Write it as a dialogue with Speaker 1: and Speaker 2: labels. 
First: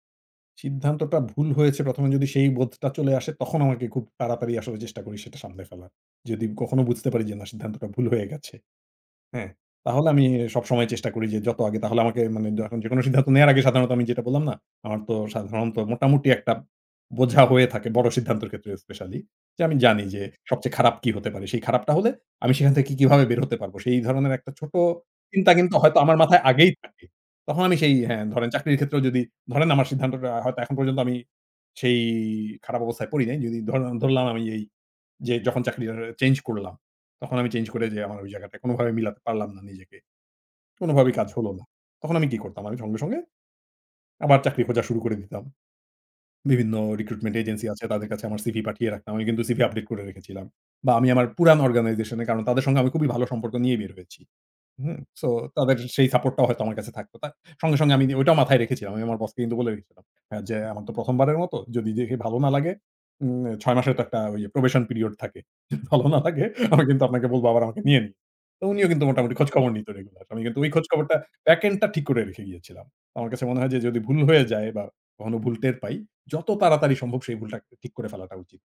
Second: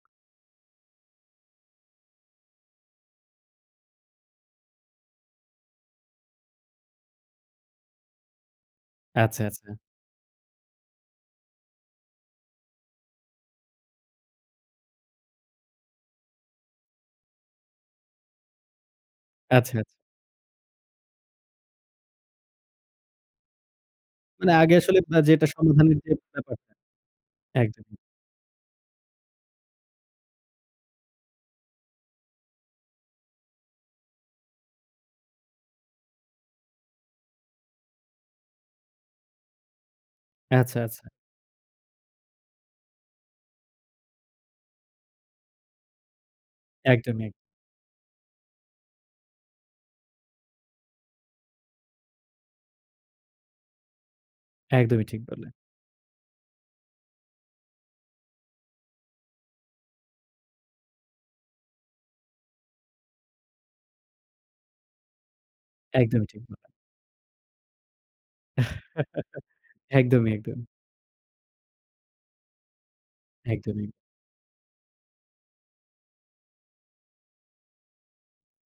Speaker 1: সিদ্ধান্তটা ভুল হয়েছে ১ম এ যদি সেই বোধটা চলে আসে তখন আমাকে খুব তাড়াতাড়ি আসলে চেষ্টা করি সেটা সামলে ফেলার। যদি কখনো বুঝতে পারি যে, না সিদ্ধান্তটা ভুল হয়ে গেছে।
Speaker 2: আচ্ছা,
Speaker 1: হ্যাঁ,
Speaker 2: আচ্ছা।
Speaker 1: তাহলে আমি সবসময় চেষ্টা করি যে, যত আগে তাহলে আমাকে মানে দ যেকোন সিদ্ধান্ত নেওয়ার আগে সাধারণত আমি যেটা বললাম না আমার তো সাধারণত মোটামুটি একটা বোঝা হয়ে থাকে বড় সিদ্ধান্তের ক্ষেত্রে স্পেশালী।
Speaker 2: আচ্ছা,
Speaker 1: যে, আমি
Speaker 2: আচ্ছা।
Speaker 1: জানি যে, সবচেয়ে খারাপ কি হতে পারে। সেই খারাপটা হলে আমি সেখান থেকে কি কিভাবে বের হতে পারব। সেই ধরনের একটা
Speaker 2: মানে
Speaker 1: ছোট
Speaker 2: আগে আসলে আ যেটা
Speaker 1: চিন্তা কিন্তু
Speaker 2: সমাধানের
Speaker 1: হয়তো
Speaker 2: যে,
Speaker 1: আমার মাথায়
Speaker 2: ব্যাপার টা।
Speaker 1: আগেই থাকে। তখন আমি সেই
Speaker 2: একদমই।
Speaker 1: হ্যাঁ, ধরেন চাকরির ক্ষেত্রেও যদি ধরেন আমার সিদ্ধান্তটা হয়তো এখন পর্যন্ত আমি সেই খারাপ অবস্থায় পড়ি নাই। যদি ধর ধরলাম আমি এই যে, যখন চাকরি টা চেঞ্জ করলাম, তখন আমি চেঞ্জ করে যে, আমার ওই জায়গাটায় কোনোভাবে মিলাতে পারলাম না নিজেকে।
Speaker 2: আচ্ছা,
Speaker 1: কোনো
Speaker 2: আচ্ছা।
Speaker 1: ভাবেই কাজ হল না। তখন আমি কি করতাম আমি সঙ্গে, সঙ্গে, আবার চাকরি খোঁজা শুরু করে দিতাম। বিভিন্ন
Speaker 2: একদমই।
Speaker 1: রিক্রুটমেন্ট এজেন্সি আছে তাদের কাছে আমার সিভি পাঠিয়ে রাখলাম। আমি কিন্তু সিভি আপডেট করে রেখেছিলাম। বা আমি আমার পুরান অর্গানাইজেশন এ কারণ তাদের সাথে আমি খুবই ভালো সম্পর্ক নিয়ে বের হয়েছি। হুম,
Speaker 2: একদমই ঠিক
Speaker 1: সো
Speaker 2: বললেন।
Speaker 1: তাদের সেই সাপোর্ট টাও হয়তো আমার কাছে থাকতো। তা সঙ্গে, সঙ্গে, আমি ঐটাও মাথায় রেখেছিলাম। আমি আমার বসকে বলে রেখেছিলাম। হ্যাঁ, যে, আমার তো ১ম বারের মতো যদি দেখে ভালো না লাগে, উম ৬ মাসের তো একটা probation period থাকে। যদি ভালো না
Speaker 2: একদমই ঠিক।
Speaker 1: লাগে আমি কিন্তু আপনাকে বলব আবার আমাকে নিয়েন তো উনিও কিন্তু মোটামুটি খোঁজখবর নিত রেগুলার।
Speaker 2: একদমই,
Speaker 1: আমি কিন্তু
Speaker 2: একদমই।
Speaker 1: ওই খোঁজ খবরটা প্যাকেলটা টা ঠিক করে রেখে গিয়েছিলাম। আমার কাছে মনে হয় যে,
Speaker 2: একদমই।
Speaker 1: যদি ভুল হয়ে যায় বা কখনো ভুল টের পাই, যত তাড়াতাড়ি সম্ভব সেই ভুলটা ঠিক করে ফেলাটা উচিত।